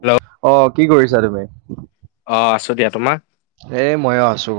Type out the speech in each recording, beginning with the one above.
Hello অ কি কৰিছা তুমি অ আছো দিয়া তোমাৰ এ মইয়ো আছো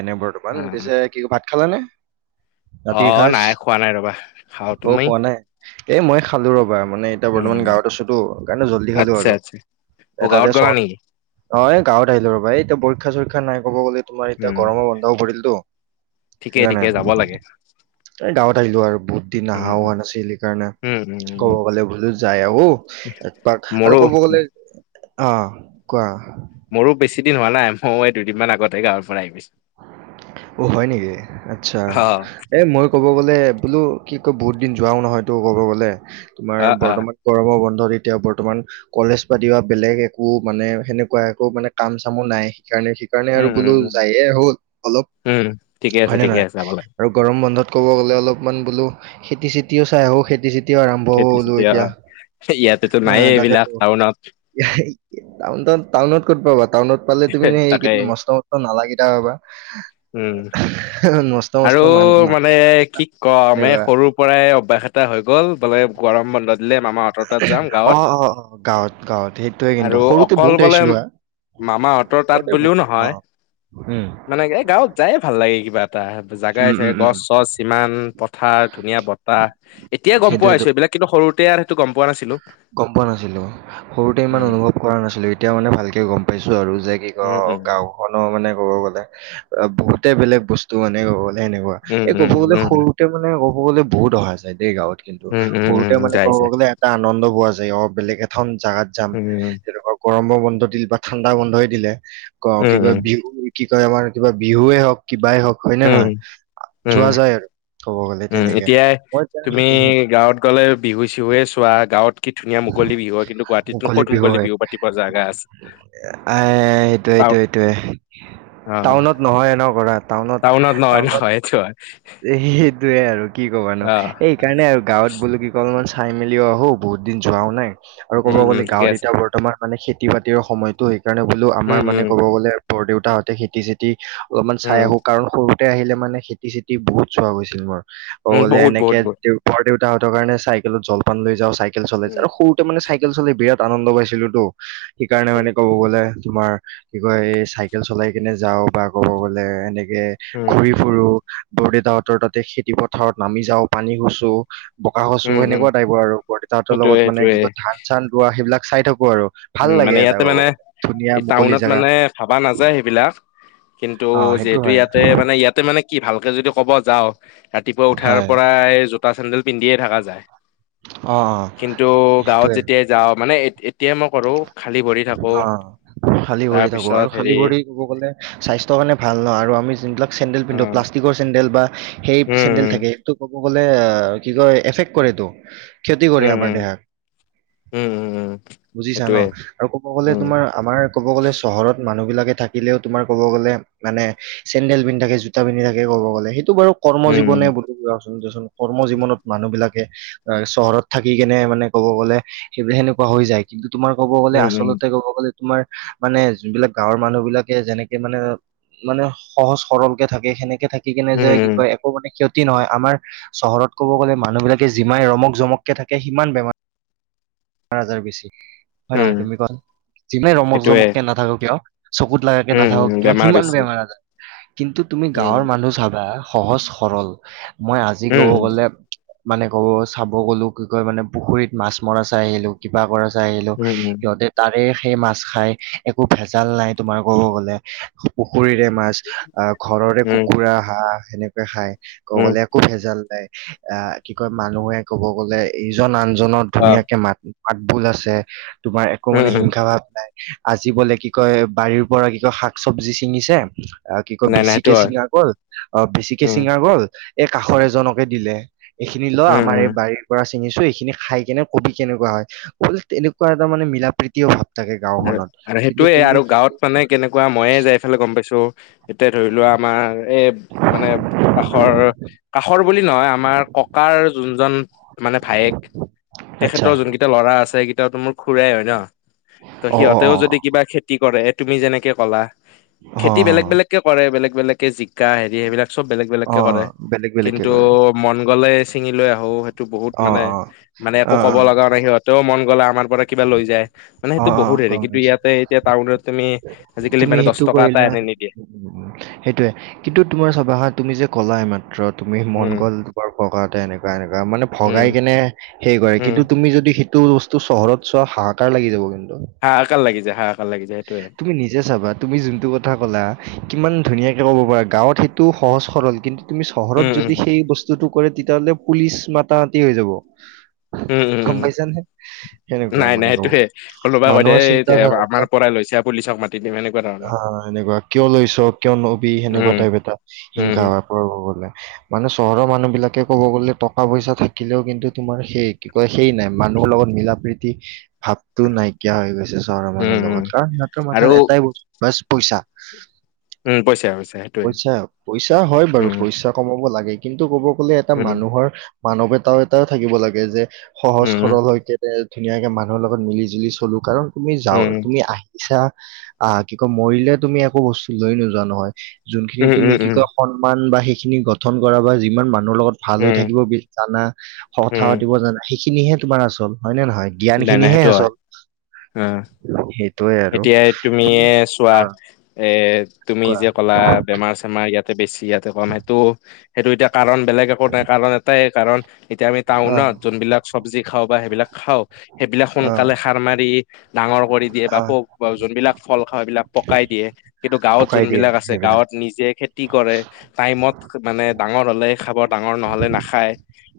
এনে বৰ্তমান অ পিছে কি ভাত খালানে অ ৰাতিৰ সাজ নাই খোৱা নাই ৰবা খাও অ তুমি খোৱা নাই এ মই খালো ৰবা মানে এতিয়া উম বৰ্তমান উম, গাঁৱত আছোতো সৈইকাৰণে জল্দি খালো আচ্ছা আৰু আচ্ছা অ গাঁৱত এটাতে গ'লা নেকি চহৰত অ এই গাঁৱত আহিলো ৰ'বা এই এতিয়া পৰীক্ষা চৰীক্ষা নাই কব গ'লে তোমাৰ এতিয়া উম গৰমো বন্ধ হৈ পৰিলতো ঠিকেই ঠিকে যাব লাগে এ গাঁৱত আহিলো আৰু বহুত দিন উম অহা হোৱা নাছিল সেইকাৰণে উম উম উম ক'ব উম, গ'লে বোলো যাই আহো এক পাক মোৰো আৰু ক'ব গ'লে অ কোৱা মোৰো বেছি দিন হোৱা নাই মইয়ো এই দুদিনমান আগতে গাঁৱৰ পৰা আহিছো অ হয় নেকি আচ্ছা অ এ মই ক'ব গলে বলে বোলো কি কয় বহুত দিন যোৱাও নহয় তো ক'ব গ'লে তোমাৰ অ অ বৰ্তমান গৰম বন্ধ মৰ এতিয়া বৰ্তমান কলেজ পাতিও বেলেগ একো মানে সেনেকুৱা একো মানে কাম চামো নাই সেইকাৰণে সেইকাৰণে উম আৰু উম বোলো উম যায় হল অলপ উম ঠিকে আছে হয় নে ঠিকে নহয় আছে যাব লাগে আৰু গৰম বন্ধত কব গলে অলপ মান বোলো খেতি চেতিও চাই আহো খেতি চেতিও আৰম্ভ হব খেতি বোলো চেতি অ এতিয়া ইয়াতেতো নায়ে আহ এইবিলাক তাকেটো টাউনত টাউনত কত পাবা টাউনত পালে তুমি তাকে এইকেইদিন মস্ত মস্ত নালা গীতা পাবা উম মস্ত মস্ত আৰু মান মানে নালাকেইটা কি কম এই তেনেকুৱা। সৰুৰ পৰাই অভ্যাস এটা হৈ গ'ল বোলে গৰম বন্ধ কেলেৰে মামাহঁতৰ তাত যাম গাঁৱত অ অ অ গাঁৱত গাঁৱত সেইটোৱে কিন্তু আৰু সৰুতে অকল বহুত বোলে আহিছিলো আ মামাহঁতৰ তাত বুলিও নহয় উম মানে এই গাঁৱত যায়ে ভাল লাগে কিবা এ টা জাগাই উম উম চাগে উম গছ চছ ইমান প থাৰ ধুনীয়া বতাহ এতিয়াই গম পোৱা সেইটোয়েতো হৈছো এইবিলাক কিন্তু সৰুতে সেইটো গম পোৱা নাছিলো গম পোৱা নাছিলো সৰুতে ইমান উম অনুভৱ কৰা নাছিলো এতিয়া মানে ভালকে গম পাইছো আৰু যে কি ক উম উম গাওঁখনৰ মানে ক'ব গলে বহুতে বেলেগ বস্তু মানে ক'ব গলে এনেকোৱা উম এই উম ক'ব গ'লে উম সৰুতে মানে ক'ব গলে বহুত অহা যায় দেই গাঁৱত কিন্তু উম উম সৰুতে উম মানে যাই ক'ব যাই গ'লে এটা আনন্দ পোৱা যায় অ বেলেগ এখন জাগাত যাম উম তেনেকোৱা গৰম বন্ধ দিল বা ঠাণ্ডা বন্ধই দিলে অ উম কি উম কয় বিহু কি কয় আমাৰ কিবা বিহুৱে হওক কিবাই হওঁক হয় নে উম নহয় যোৱা উম যায় আৰু ক'ব গ'লে উম তেনেকে। এতিয়া মই এতিয়া তুমি ইন- গাঁৱত গ'লে বিহু চিহুৱে চোৱা গাঁৱত কি ধুনীয়া মুকলি বিহু হয়, কিন্তু গুৱাহাটীত নো ক'ত মুকলি বিহু পাতিব জেগা আছে। সেইটোয়ে, অ টাউনত নহয় ন গ টাউনত নহয় টাউনত, নহয় এইটো হয় সেইটোৱে আৰু। কি ক'বা নো অ এইকাৰণে আৰু গাঁৱত বোলো কি অলমান চাই মেলিও আহো, বহুত দিন যোৱাও নাই। আৰু ক'ব উম উম গ'লে ঠিকে গাঁৱত আছে এতিয়া বৰ্তমান মানে খেতি বাতিৰ সময়তো সেইকাৰণে বোলো আমাৰ উম, মানে উম, কব গলে বৰ দেউতাহঁতে খেতি চেতি অলপমান চাই উম, আহো, কাৰণ সৰু তে আহিলে মানে খেতি চেতি বহুত চোৱা গৈছিল মোৰ, কৱলে উম, আহিলে বহুত, বহুত, এনেকে বহুত দিও ওপত দেউতাহঁতৰ কাৰনে চাইকেলত জলপান লৈ যাওঁ, চাইকেল চলাই যাওঁ উম, আৰু সৰুতে মানে চাই চাইকেল চলাই বিৰাট আনন্দ পাইছিলো ত, সেইকাৰণে মানে ক'ব গ'লে তোমাৰ কি কয় এই চাইকেল চলাই কেনে যাও বা ক'ব গ'লে এনে ঘূৰি ফুুৰো বৰদেউতাহঁতৰ তাতে খেতি পথাৰত নামি যাও, পানী খচো বকা খচু উম, উম, সেনেকোৱ টাইপৰ আৰু বৰদেউতা হেঁতৰ লগত সেইটোয়ে, মানে সেইটোয়ে কিবা ধান চান ৰোৱা সেইবিলাক চাই থাকো। আৰু ভাল উম লাগে মানে এটা ইয়াতে ক'ব মানে গ'লে ধুনীয়া এই মুকলি টাউনত জাগা মানে চাবা নাযায় সেইবিলাক। কিন্তু অ সেইটো যিহেতু হয় ইয়াতে মানে ইয়াতে মানে কি ভালকে যদি ক'ব যাওঁ ৰাতিপুৱা উঠাৰ হয় পৰাই জোতা চেন্দেল পিন্ধিয়ে থকা যায়। অ অ কিন্তু গাঁৱত সেইটোৱে যেতিয়াই যাওঁ, মানে এতিয়াই মই কৰো খালি কৰি থাকো। অ খালী ভৰি থাকো আৰু তাৰপিছত হেৰি খালী ভৰি কবগলে স্বাস্থৰ কাৰণে ভাল নহ আৰু আমি যোনবিলাক চেণ্ডেল অ পিন্ধো পাষ্টি কৰ চেণ্ডেল বা সেই উম, চেণ্ডেল উম, থাকে সেইটো ক'ব গলে কি কয় এফেক্ট কৰেতো। ক্ষতি কৰি উম, আমাৰ উম, দেহাক। উম, উম, উম, বুজিছা ন সেইটোৱে আৰু ক'ব গ'লে উম, তোমাৰ আমাৰ ক'ব গলে চহৰত মানুহ বিলাকে থাকিলেও তোমাৰ ক'ব গলে মানে চেণ্ডেল পিন্ধি থাকে, জোতা পিন্ধি থাকে ক'ব গ'লে। এইটো বাৰু কৰ্ম জীৱনে উম, বুলি কোৱাচোন দিয়াচোন, কৰ্ম জীৱনত মানুহবিলাক চহৰত থাকি কেনে মানে কব গ'লে সেইবিলাক সেনেকোৱা হৈ যায়। কিন্তু তোমাৰ ক'ব গ'লে, উম, উম, আচলতে ক'ব গ'লে তোমাৰ মানে যোনবিলাক গাঁৱৰ মানুহ বিলাকে যেনেকে মানে মানে সহজ সৰল কে থাকে, সেনেকে থাকি কেনে উম, যে কি উম, কয় একো মানে কি হল টি নহয় আমাৰ চহৰত ক'ব গ'লে মানুহ বিলাকে যিমান ৰমক জমককে থাকে, সিমান বেমাৰ পাছ হাজাৰ বেছি হয় নহয় উম, তুমি কোৱাচোন, যিমানে ৰমক সেইটোয়ে জমককে নাথাকক কিয় চকুত লগাকে উম, উম, নাথাকক কিয় বেমাৰ সিমান বেছি। বেমাৰ আজাৰ কিন্তু তুমি উম গাঁৱৰ মানুহ চাবা সহজ সৰল, মই আজি উম ক'ব গলে মানে ক'ব চাব গ'লো কি কয় মানে পুখুৰীত মাছ মৰা চাই আহিলো, কিবা কৰা চাই আহিলো, উম উম সিহঁতে তাৰে সেই মাছ খাই, একো ভেজাল নাই তোমাৰ ক'ব গ'লে পুখুৰীৰে মাছ। আহ ঘৰৰে উম কুকুৰা, হাঁহ, সেনেকোৱা খাই কব উম গলে একো ভেজাল নাই। আহ কি কয় মানুহে কব গ'লে ইজন আনজনৰ অ ধুনীয়া মাতবোল আছে, তোমাৰ একো উম মানে উম হিংসা ভাৱ নাই। আজি বোলে কি কয় বাৰীৰ পৰা কি কয় শাক চবজি ছিঙিছে, অ কি কয় নাই নাই সেইটো বেছিকে হয় চিঙা গল অ বেছিকে উম চিঙা গল এই কাষৰ এজনকে দিলে। এইখিনি ল উম আমাৰ উম এই বাৰীৰ পৰা চিঙিছো, এইখিনি খাই কেনে- কবি কেনেকুৱা হয়, মই বুলো তেনেকুৱা এটা মানে মিলা প্ৰীতিৰ ভাৱ। থাকে আৰু গাওখনত আৰু কিন্তু সেইটোয়ে তুমি আৰু সেইটো গাঁৱত মানে কেনেকুৱা মই যাইফালে গম পাইছো। এতিয়া ধৰি লোৱা আমাৰ এই মানে কাষৰ কাষৰ বুলি নহয় আমাৰ- ককাৰ যোনজন মানে ভায়েক, আচ্ছা তেখেতৰ যোন কেইটা ল'ৰা আছে। সেইকেইটাতো মোৰ খুৰাই হয় ন। ত অ অ অ অ সিহঁতেও যদি কিবা খেতি কৰে তুমি যেনেকে কলা। অ খেতি বেলেগ বেলেগকে কৰে, বেলেগ বেলেগকে জি কা হেৰি সেইবিলাক চব বেলেগ অ অ, বেলেগকে কৰে, বেলেগ বেলেগকে কিন্তু কৰে মন গ'লে চিঙি লৈ আহো সেইটো বহুত অ মানে অ মানে একো অ অ ক'ব লগা নাই, সিহঁতেও মন গ'লে আমাৰ পৰা। কিবা লৈ যায়। মানে অ সেইটো অ অ বহুত হেৰি গম কিন্তু পাইছো, ইয়াতে এতিয়া টাউনত তুমি আজিকালি তুমি মানে দহ সেইটো টকা এটা কৰিলা। এনে নিদিয়ে সেইটোয়ে কিন্তু তোমাৰ চাবা তুমি যে কলাই মাত্ৰ তুমি মন উম গ'ল তোমাৰ পগাতে এনেকুৱা এনেকুৱা মানে ভগাই উম কেনে- সেই কৰে কিন্তু উম তুমি যদি সেইটো বস্তু চহৰত চোৱা হাহাকাৰ লাগি যাব কিন্তু হাহাকাৰ লাগি যায় হা- তুমি নিজে চাবা তুমি যোনটো কথা ক'লা কিমান ধুনীয়া। ক'ব পাৰা গাঁৱত সেইটো সহজ সৰল কিন্তু তুমি চহৰত উম উম যদি সেই বস্তুটো। কৰে তেতিয়াহ'লে পুলিচ মাতা মাতি হৈ যাব উম উম গম উম পাইছা নে নাই নাই সেইটোয়ে কোনোবাই কৈ দে এই চিন্তাধাৰা আমাৰ পৰাই লৈছে পুলিচক মাতি দিম এনেকুৱা ধৰণৰ কুৱ কিয় লৈছ কিয় নবি সেনেকুৱা উম টাইপ এটা হিংসা উম হয় গলে মানে চহৰৰ মানুহ বিলাক- তাকে ক'ব গ'লে টকা পইচা থাকিলেও কিন্তু তোমাৰ সেই কি কয় সেই নাই মানুহৰ লগত মিলা প্ৰীতি ভাৱটো নাইকিয়া হৈ গৈছে চহৰৰ মানুহৰ উম উম লগত কাৰণ সিহঁতৰ আৰু মাথাত এটাই বস্তু পইচা উম পইচা পইচা সেইটোয়ে পইচা হয় বাৰু উম পইচা কমাব লাগে। কিন্তু ক'ব গ'লে এটা মানুহৰ মানৱতাও এটা থাকিব লাগে যে- সহজ সৰল হৈকিনে ধুনীয়াকে মানুহৰ লগত মিলি জুলি চলো কাৰণ তুমি যাও তুমি আহিছা আহ কি কয় মৰিলে তুমি একো বস্তু লৈ নোযোৱা নহয়। যোনখিনি তুমি কি কয় সন্মান বা সেইখিনি গঠন কৰা বা যিমান মানুহ মানুহৰ লগত ভাল হৈ থাকিব বি জানা কথা পাতিব জানা সেইখিনি হে তোমাৰ আচল হয়ে নে নহয়। জ্ঞান নাই নাই খিনিহে সেইটো আৰু আচল উ- সেইটোয়ে আৰু এতিয়া তুমি তুমিএ চোৱা অ এ তুমি কোৱা যে ক'লা বেমাৰ চেমাৰ ইয়াতে বেছি। য়াতে কম সেইটো সেইটো এতিয়া কাৰণ বেলেগ একো নাই কাৰণ এটাই কাৰণ- এতিয়া আমি অ টাউনত যোনবিলাক চব্জি খাওঁ বা সেইবিলাক খাওঁ সেইবিলাক অ সোনকালে সাৰ মাৰি। ডাঙৰ কৰি দিয়ে বা অ পোক যোনবিলাক ফল খাওঁ সেবিলাক পকাই দিয়ে। কিন্তু গাঁৱত পকাই দিয়ে যোনবিলাক আছে সেইবিলাক গাঁৱত নিজে খেতি কৰে টাইমত- মানে ডাঙৰ হলে খাব ডাঙৰ নহলে নাখায়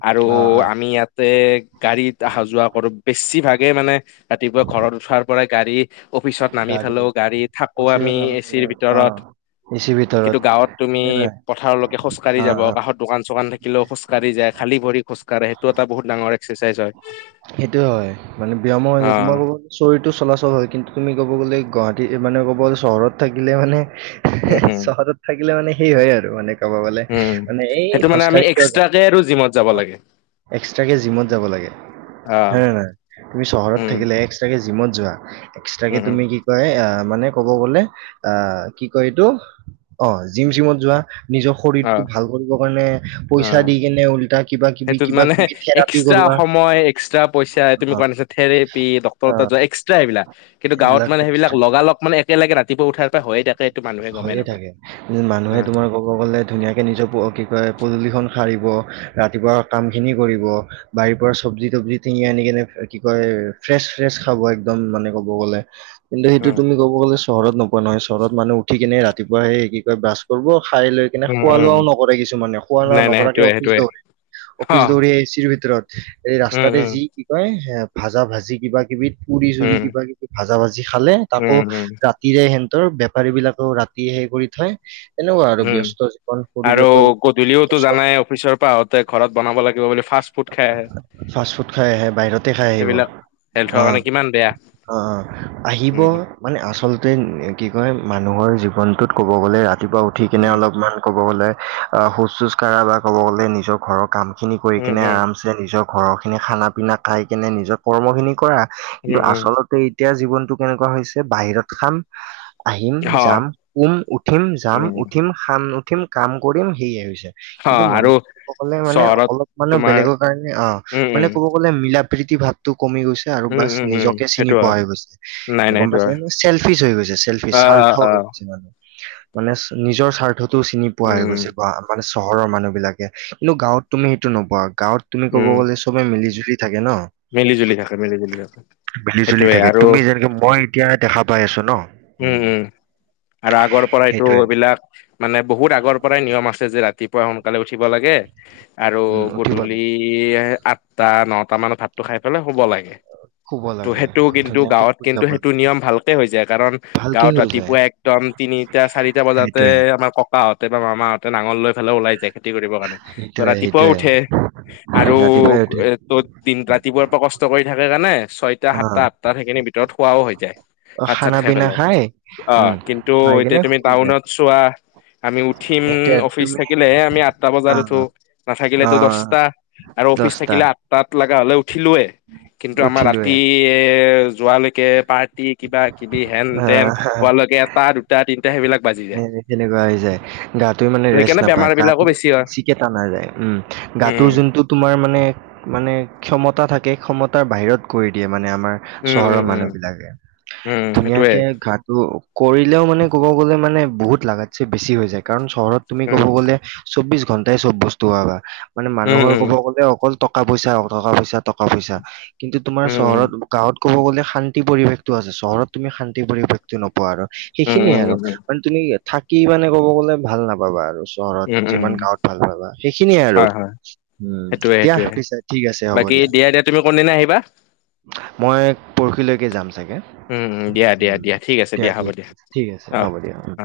আৰু অ অ আমি ইয়াতে- গাড়ীত অহা যোৱা কৰো বেছি ভাগে মানে ৰাতিপুৱা ঘৰত উঠাৰ পৰা গাড়ী- অফিচত নামি পালো গাড়ী থাকো আমি অচিয়ত এ নামিলে চিৰ অ ভিতৰত- এচি ভিতৰত কিন্তু গাঁৱত তুমি হয়নে নহয় পথাৰলৈকে খোজ কাঢ়ি অ যাব অ কাষত দোকান চোকান থাকিলেও খোজ কঢ়া- খোজকাঢ়ি যায়। খালি ভৰি খোজকাঢ়ে সেইটো এটা বহুত ডাঙৰ একসাৰচাইজ হয়। সেইটোয়ে হয় মানে ব্যয়ামো হৈ অ য তোমাৰ ক'ব শৰীৰটো চলাচল হয়। কিন্তু- তুমি ক'ব গ'লে গুৱাহাটীত মানে ক'ব গ' চহৰত থাকিলে মানে উম উম চহৰত থাকিলে মানে- সেই হয় আৰু মানে ক'ব গ'লে উম মানে এই সেইটো মানে আমি খোজকাঢ়ি কিয় জাম এক্সট্ৰাকে আৰু জিমত যাব অ লাগে এক্সট্ৰাকে জিমত যাব লাগে। অ হ তুমি চহৰত উম থাকিলে এক্সট্ৰাকে জিমত যোৱা এক্সট্ৰাকে উম উম তুমি কি কয় অঁ মানে ক'ব গলে আহ কি কয় এইটো- অ জিম চিমত যোৱা নিজৰ অ শৰীৰটো ভাল কৰিবৰ কাৰণে অ পইচা দি কেনে উল্টা কিবা কিবি সেইটোত কিবা মানে কিবি থেৰাপি এক্সট্ৰা কৰোৱা সময় এক্সট্ৰা পইচা তুমি অ কৰা নিছিনা থেৰেপি অ ডক্তৰ তাত যোৱা এক্সট্ৰা সেইবিলাক কিন্তু এইবিলাক গাঁৱত মানে সেইবিলাক লগালগ মানে একেলগে ৰাতিপুৱা উঠাৰ পা হয়ে তাকে এইটো মানুহে গমেই হৈয়ে নাপায় থাকে মানুহে হ- তোমাৰ ক'ব গ'লে ধুনীয়াকে হ। কি কয় পদূলি খন সাৰিব ৰাতিপুৱা কাম খিনি কৰিব [unintelligible] ব্লি টিঙে আনি কেনে কি কয় ফ্ৰেচ-ফ্ৰেচ খাব একদম মানে ক'ব গলে কিন্তু সেইটো তুমি উম ক'ব গ'লে চহৰত নোপোৱা নহয় চহৰত মানুহ উঠি কেনে ৰাতিপুৱা সে কি কয় ব্ৰাছ কৰব খাই লৈ কিনে উম খোৱা উম -লোৱাও নকৰে কিছুমানে খোৱা -লোৱা নাই নাই নকৰাকে সেইটোয়ে অফিচ সেইটোয়ে দৌৰে। অ অফিচ দৌৰি এচিৰ ভিতৰত উম তাতে উম যি কি কয় এ ভাজা- ভাজি, কিবা- কিবি, পুৰি -চুৰি, উম কিবা -কিবি, ভাজা - ভাজি আজি খালে উম তাকো উম ৰাতিৰে সিহঁতৰ বেপাৰী বিলাকেও ৰাতি হেই কৰি থয়। তেনেকুৱা আৰু উম, ব্যস্ত জীৱন আৰু শৰীৰতো গধূলিওতো কষ্ট জানাই অফিচৰ পৰা আহোতে ঘৰত বনাব লাগিব বুলি ফা ফাষ্ট -ফুড খাই আহে। ফাষ্ট -ফুড খাই আহে বাহিৰতে খাই আহিব, সেইবিলাক হেল্থৰ অহ। কাৰণে কিমান বেয়া অহ, আহিব উম মানে আচলতে কি কয় মানুহৰ জীৱনটোত ক'ব গ'লে ৰাতিপুৱা উঠিকনে উম অলপমান ক'ব গ'লে খোজ -চুজ কাঢ়া বা ক'ব গ'লে নিজৰ ঘৰৰ কাম খিনি কৰি উম কিনে আৰামছে নিজৰ ঘৰৰ খিনি খানা- পিনা খাই কেনে নিজৰ কৰ্ম খিনি কৰা কিন্তু উম উম উম আচলতে এতিয়া জীৱনটো কেনেকুৱা হৈছে বাহিৰত খাম আহিম অ যাম, শুম উঠিম, যাম উম উঠিম, খাম উঠিম, কাম কৰিম সেয়াই হৈছে। অ কিন্তু, আৰু মানুহ কবলে মানে চহৰত অলপ মানে তোমাৰ বেলেগৰ কাৰণে উম অ'মানে উম ক'ব গলে মিল প্ৰীতি ভাবতোক কমি গৈছে আৰু উম বচ উম উম নিজকে চিনি সেইটো পোৱা হয় হৈ গৈছে নাই হয় নাই গম সেইটো পাইছানেনে চেলফিছ হৈ গৈছে চেলফিছ অ হা অ অ [unintelligible] নিজৰ স্বাৰ্থটো চিনি পোৱা হৈ উম গৈছে বা মানে চহৰৰ মানুহ বিলাকে কিন্তু গাঁৱত তুমি সেইটো নোপোৱা গাঁৱত তুমি ক'ব উম গ'লে চবে মিলি- জুলি থাকে ন' মিলি জুলি থাকে মিলি জুলি থাকে [inaudible] মিলি -জুলি সেইটোয়ে থাকে আৰু তুমি যেনেকে মই এতিয়া দেখা পাই আছো ন', উম- উম আৰু আগৰ পৰাই এইটো সেইটোয়ে এইবিলাক মানে বহুত আগৰ পৰাই নিয়ম আছে যে ৰাতি পুৱা সোনকালে উঠিব লাগে আৰু উম উঠিব গধূলি লাগে। আট আটতা, নটা মানত ভাতটো খাই পেলাই শুব লাগে শুব ত' লাগে, সেইটো কিন্তু ধুনীয়াকে গাঁৱত শুই কিন্তু যাব সেইটো লাগে, নিয়ম ভালকে হৈ যায় কাৰণ ভালকে গাঁৱত হৈ যায়, ৰাতিপুৱা একদম তিনিটা- চাৰিটা বজাতে সেইটোয়ে, আমাৰ ককাহঁতে বা মামাহঁতে নাম নাঙল লৈ পেলাই ওলাই যায় খেতি কৰিবৰ কাৰণে ত সেইটোয়ে, 'ৰাতিপুৱাও সেইটোয়ে, উঠে আৰু ৰাতিপুৱাই উঠে, এ'তত তিন তাত ৰাতিপুৱাৰ পৰা কষ্ট কৰি থাকে কাৰণে ছয়টা, সাতটা, আঠটাত সেইখিনি ভিতৰত খোৱাও হৈ যায়। অহ, ভাত চাত খানা- খাই পেলাই পিনা খাই, উম, অ', কিন্তু খাই কিনে এতিয়া তুমি শুই যায়, টাউনত চোৱা আমি উঠিম এতিয়া অফিচ তুমি, থাকিলেহে আমি আঠটা বজাত উঠো অ', নাথাকিলেতো অ', দচটা অফিচ দহটা, থাকিলে আঠটাত লাগা হ'লে উঠিলোঁৱে কিন্তু আমাৰ উঠিলোয়ে, ৰাতি এ যোৱালৈকে পাৰ্টি কিবা -কিবি, হেন- তেন অ', হোৱালৈকে এটা -দুটা - তিনটা সেনেকুৱা হৈ যায় গাটো মানে ৰেষ্ট সেইকাৰণে নাপায় বেমাৰ বিলাকো গাটো বেছি হয় বেছিকে টানা যায় উম গাটোৰ উম যোনটো তোমাৰ মানে -মানে ক্ষমতা থাকে ক্ষমতাৰ বাহিৰত কৰি দিয়ে মানে আমাৰ উম চহৰৰ মানুহ উম বিলাকে উম উম সেইটোৱে ধুনীয়াকে ঘাটো কৰিলেও মানে ক'ব গলে মানে মানে বহুত লাগাতচে বেছি হৈ য়ায় কাৰণ চহৰত উম ক'ব গ'লে চৌব্বিচ ঘন্টাই চব বস্তু পাবা মানে উম মানুহৰ ক'ব গ'লে অকল টকা- পইচা অ' টকা- পইচা, টকা -পইচা কিন্তু তোমাৰ উম উম চহৰত, গাঁৱত ক'ব গ'লে শান্তি পৰিৱেশটো আছে চহৰত তুমি শান্তি পৰিৱেশটো নোপোৱা আৰু উম উম সেইখিনিয়ে উম উম আৰু উম মানে তুমি থাকি মানে ক'ব গ'লে ভাল নাপাবা আৰু চহৰত উম উম যিমান গাঁৱত ভাল পাবা সেইখিনিয়ে আৰু হয় হয় উম দিয়া পিছে ঠিক আছে হ'ব। কি দিয়া- দিয়া তুমি কোন দিনা আহিবা? মই পৰহিলৈকে যাম চাগে। দিয়া দিয়া উম দিয়া ঠিক আছে দিয়য়া দিয়া হ'ব দিয়া ঠিক ঠিক আছে অ', হ'ব দিয়া উ- অ'।